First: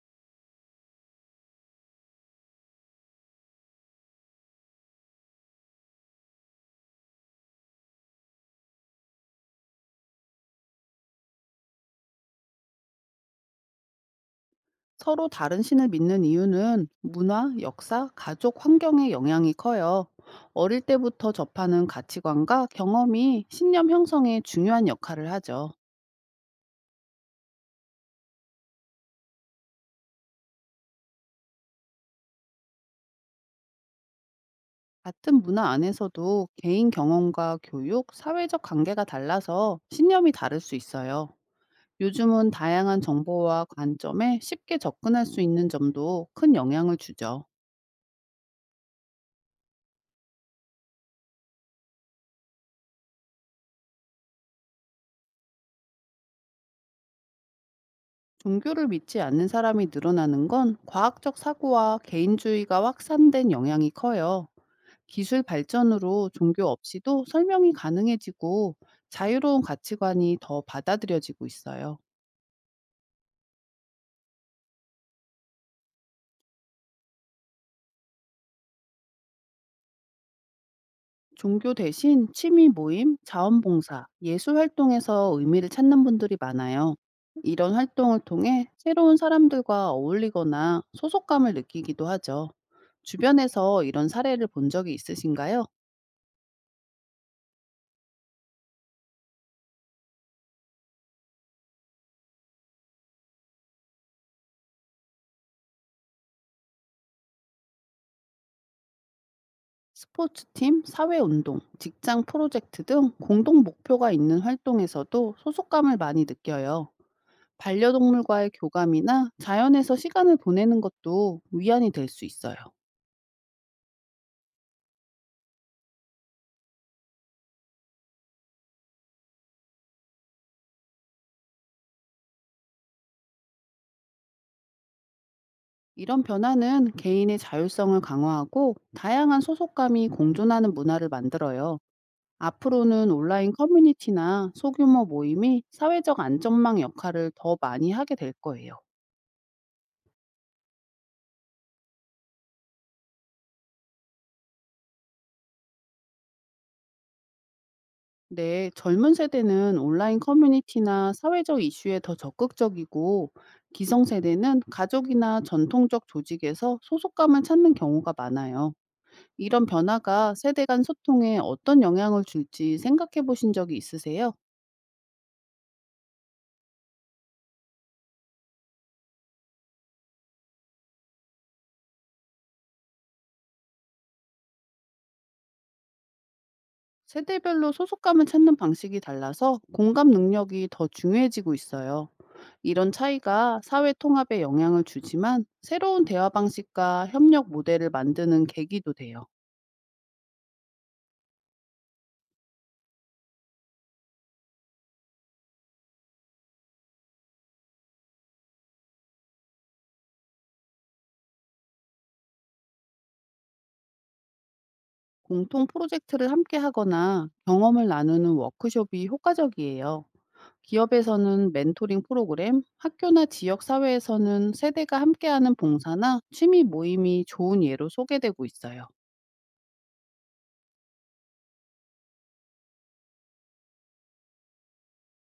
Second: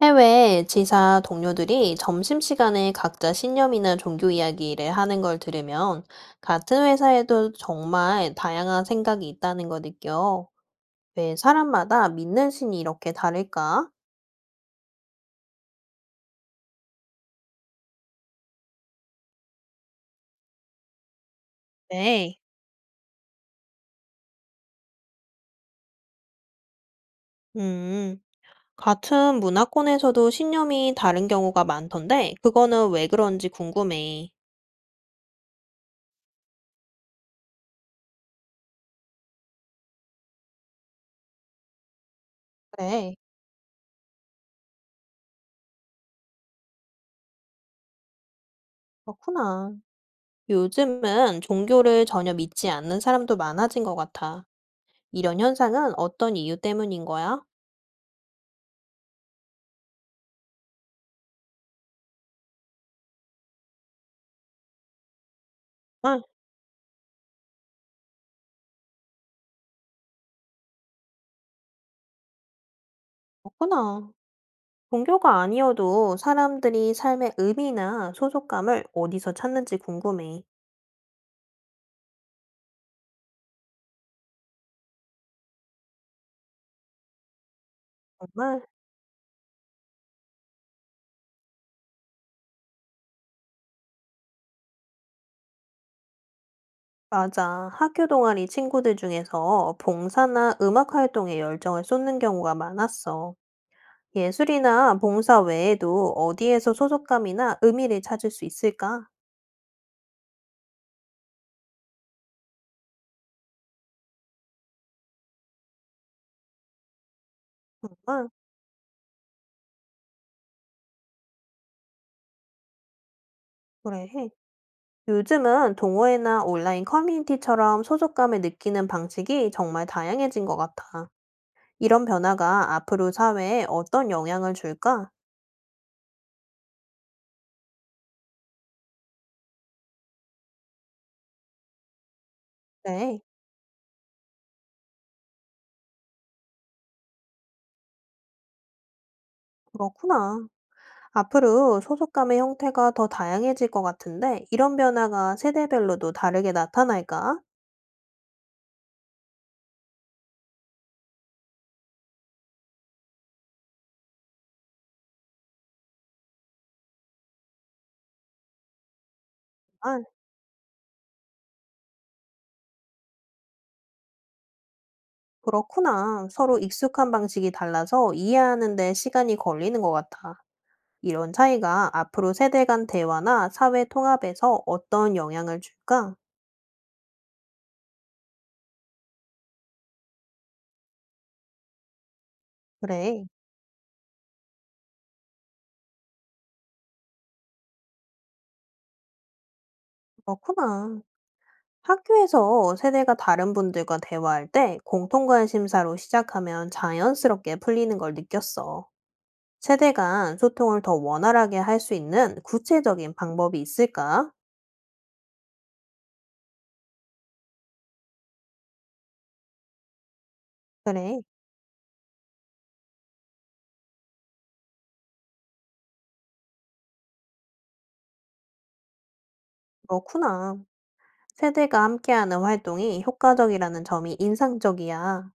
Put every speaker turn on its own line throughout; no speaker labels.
해외 지사 동료들이 점심시간에 각자 신념이나 종교 이야기를 하는 걸 들으면 같은 회사에도 정말 다양한 생각이 있다는 걸 느껴. 왜 사람마다 믿는 신이 이렇게 다를까?
서로 다른 신을 믿는 이유는 문화, 역사, 가족 환경의 영향이 커요. 어릴 때부터 접하는
네.
가치관과 경험이 신념 형성에 중요한 역할을 하죠.
음, 같은 문화권에서도 신념이 다른 경우가 많던데, 그거는 왜 그런지 궁금해.
같은 문화 안에서도 개인 경험과 교육, 사회적 관계가 달라서 신념이 다를 수 있어요. 요즘은 다양한
그래,
정보와 관점에 쉽게 접근할 수 있는 점도 큰 영향을 주죠.
그렇구나. 요즘은 종교를 전혀 믿지 않는 사람도 많아진 것 같아. 이런 현상은 어떤 이유 때문인 거야?
종교를 믿지 않는 사람이 늘어나는 건 과학적 사고와 개인주의가 확산된 영향이 커요. 기술 발전으로 종교 없이도 설명이 가능해지고 자유로운 가치관이 더 받아들여지고 있어요.
그렇구나. 종교가 아니어도 사람들이 삶의 의미나 소속감을 어디서 찾는지 궁금해.
종교 대신 취미 모임, 자원봉사, 예술 활동에서 의미를 찾는 분들이 많아요. 이런 활동을
정말?
통해 새로운 사람들과 어울리거나 소속감을 느끼기도 하죠. 주변에서 이런 사례를 본 적이 있으신가요?
맞아. 학교 동아리 친구들 중에서 봉사나 음악 활동에 열정을 쏟는 경우가 많았어. 예술이나 봉사 외에도 어디에서 소속감이나 의미를 찾을 수 있을까?
스포츠팀, 사회운동, 직장 프로젝트 등 공동 목표가 있는 활동에서도 소속감을 많이 느껴요.
정말?
반려동물과의 교감이나 자연에서 시간을 보내는 것도 위안이 될 수 있어요.
그래. 요즘은 동호회나 온라인 커뮤니티처럼 소속감을 느끼는 방식이 정말 다양해진 것 같아. 이런 변화가 앞으로 사회에 어떤 영향을 줄까?
이런 변화는 개인의 자율성을 강화하고 다양한 소속감이 공존하는 문화를 만들어요. 앞으로는
네,
온라인 커뮤니티나 소규모 모임이 사회적 안전망 역할을 더 많이 하게 될 거예요.
그렇구나. 앞으로 소속감의 형태가 더 다양해질 것 같은데, 이런 변화가 세대별로도 다르게 나타날까?
네, 젊은 세대는 온라인 커뮤니티나 사회적 이슈에 더 적극적이고, 기성세대는 가족이나 전통적 조직에서 소속감을 찾는 경우가 많아요. 이런
아,
변화가 세대 간 소통에 어떤 영향을 줄지 생각해 보신 적이 있으세요?
그렇구나. 서로 익숙한 방식이 달라서 이해하는데 시간이 걸리는 것 같아. 이런 차이가 앞으로 세대 간 대화나 사회 통합에서 어떤 영향을 줄까?
세대별로 소속감을 찾는 방식이 달라서 공감 능력이 더 중요해지고 있어요. 이런
그래,
차이가 사회 통합에 영향을 주지만, 새로운 대화 방식과 협력 모델을 만드는 계기도 돼요.
그렇구나. 학교에서 세대가 다른 분들과 대화할 때 공통 관심사로 시작하면 자연스럽게 풀리는 걸 느꼈어. 세대 간 소통을 더 원활하게 할 수 있는 구체적인 방법이 있을까?
공통 프로젝트를 함께 하거나 경험을 나누는 워크숍이 효과적이에요.
그래,
기업에서는 멘토링 프로그램, 학교나 지역 사회에서는 세대가 함께하는 봉사나 취미 모임이 좋은 예로 소개되고 있어요.
그렇구나. 세대가 함께하는 활동이 효과적이라는 점이 인상적이야.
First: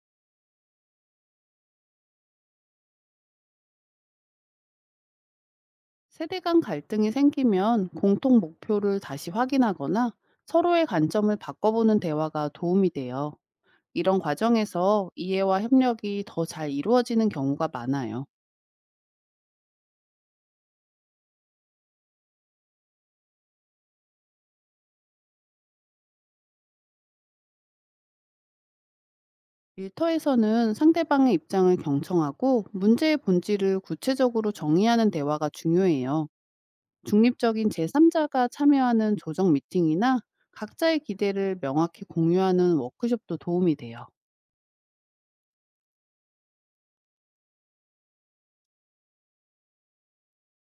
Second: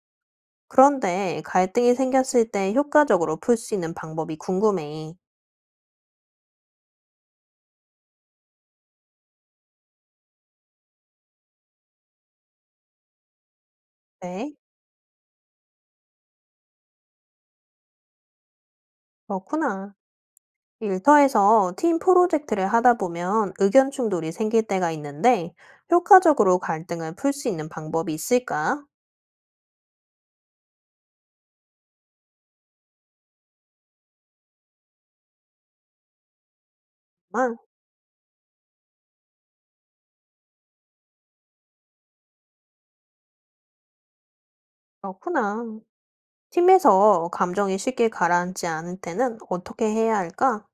그런데 갈등이 생겼을 때 효과적으로 풀 수 있는 방법이 궁금해.
세대 간 갈등이 생기면 공통 목표를 다시 확인하거나, 서로의 관점을 바꿔보는 대화가 도움이 돼요. 이런
네,
과정에서 이해와 협력이 더 잘 이루어지는 경우가 많아요.
그렇구나. 일터에서 팀 프로젝트를 하다 보면 의견 충돌이 생길 때가 있는데 효과적으로 갈등을 풀 수 있는 방법이 있을까?
일터에서는 상대방의 입장을 경청하고 문제의 본질을 구체적으로 정의하는 대화가 중요해요.
아,
중립적인 제3자가 참여하는 조정 미팅이나, 각자의 기대를 명확히 공유하는 워크숍도 도움이 돼요.
그렇구나. 팀에서 감정이 쉽게 가라앉지 않을 때는 어떻게 해야 할까?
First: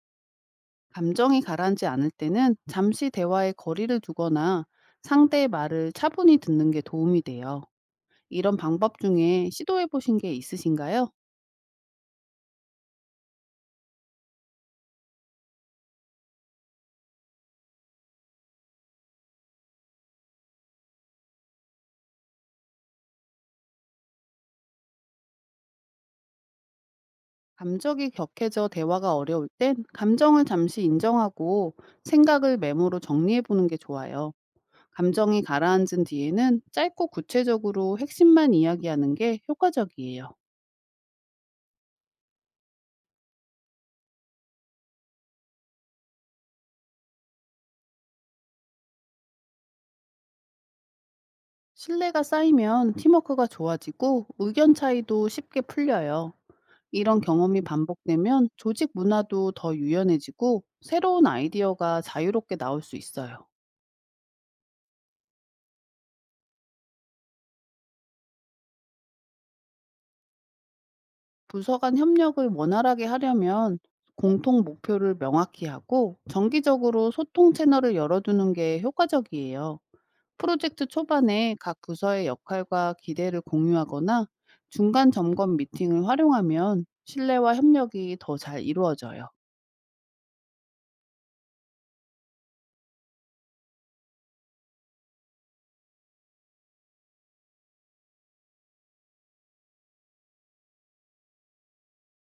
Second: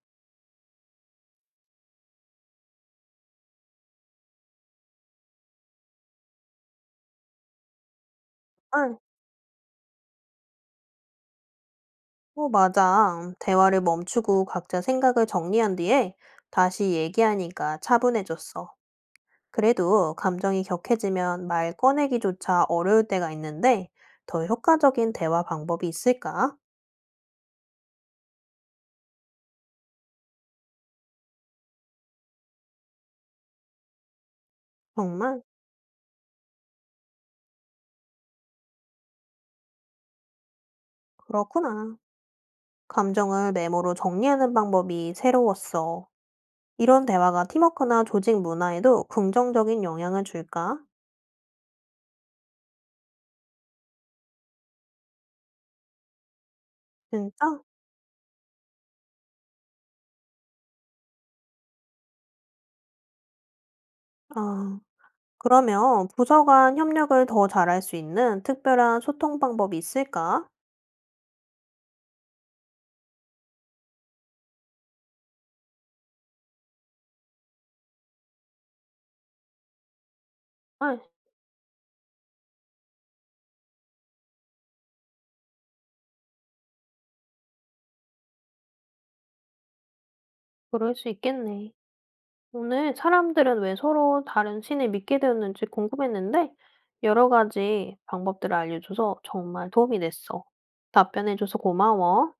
감정이 가라앉지 않을 때는 잠시 대화에 거리를 두거나, 상대의 말을 차분히 듣는 게 도움이 돼요. 이런
응,
방법 중에 시도해 보신 게 있으신가요?
맞아. 대화를 멈추고 각자 생각을 정리한 뒤에 다시 얘기하니까 차분해졌어. 그래도 감정이 격해지면 말 꺼내기조차 어려울 때가 있는데 더 효과적인 대화 방법이 있을까?
감정이 격해져 대화가 어려울 땐 감정을 잠시 인정하고, 생각을 메모로 정리해 보는 게 좋아요. 감정이
정말?
가라앉은 뒤에는 짧고 구체적으로 핵심만 이야기하는 게 효과적이에요.
그렇구나. 감정을 메모로 정리하는 방법이 새로웠어. 이런 대화가 팀워크나 조직 문화에도 긍정적인 영향을 줄까?
신뢰가 쌓이면 팀워크가 좋아지고 의견 차이도 쉽게 풀려요. 이런 경험이
진짜?
반복되면 조직 문화도 더 유연해지고, 새로운 아이디어가 자유롭게 나올 수 있어요.
아. 그러면 부서 간 협력을 더 잘할 수 있는 특별한 소통 방법이 있을까?
부서 간 협력을 원활하게 하려면, 공통 목표를 명확히 하고 정기적으로 소통 채널을 열어두는 게 효과적이에요. 프로젝트
아,
초반에 각 부서의 역할과 기대를 공유하거나, 중간 점검 미팅을 활용하면 신뢰와 협력이 더 잘 이루어져요.
그럴 수 있겠네. 오늘 사람들은 왜 서로 다른 신을 믿게 되었는지 궁금했는데, 여러 가지 방법들을 알려줘서 정말 도움이 됐어. 답변해줘서 고마워.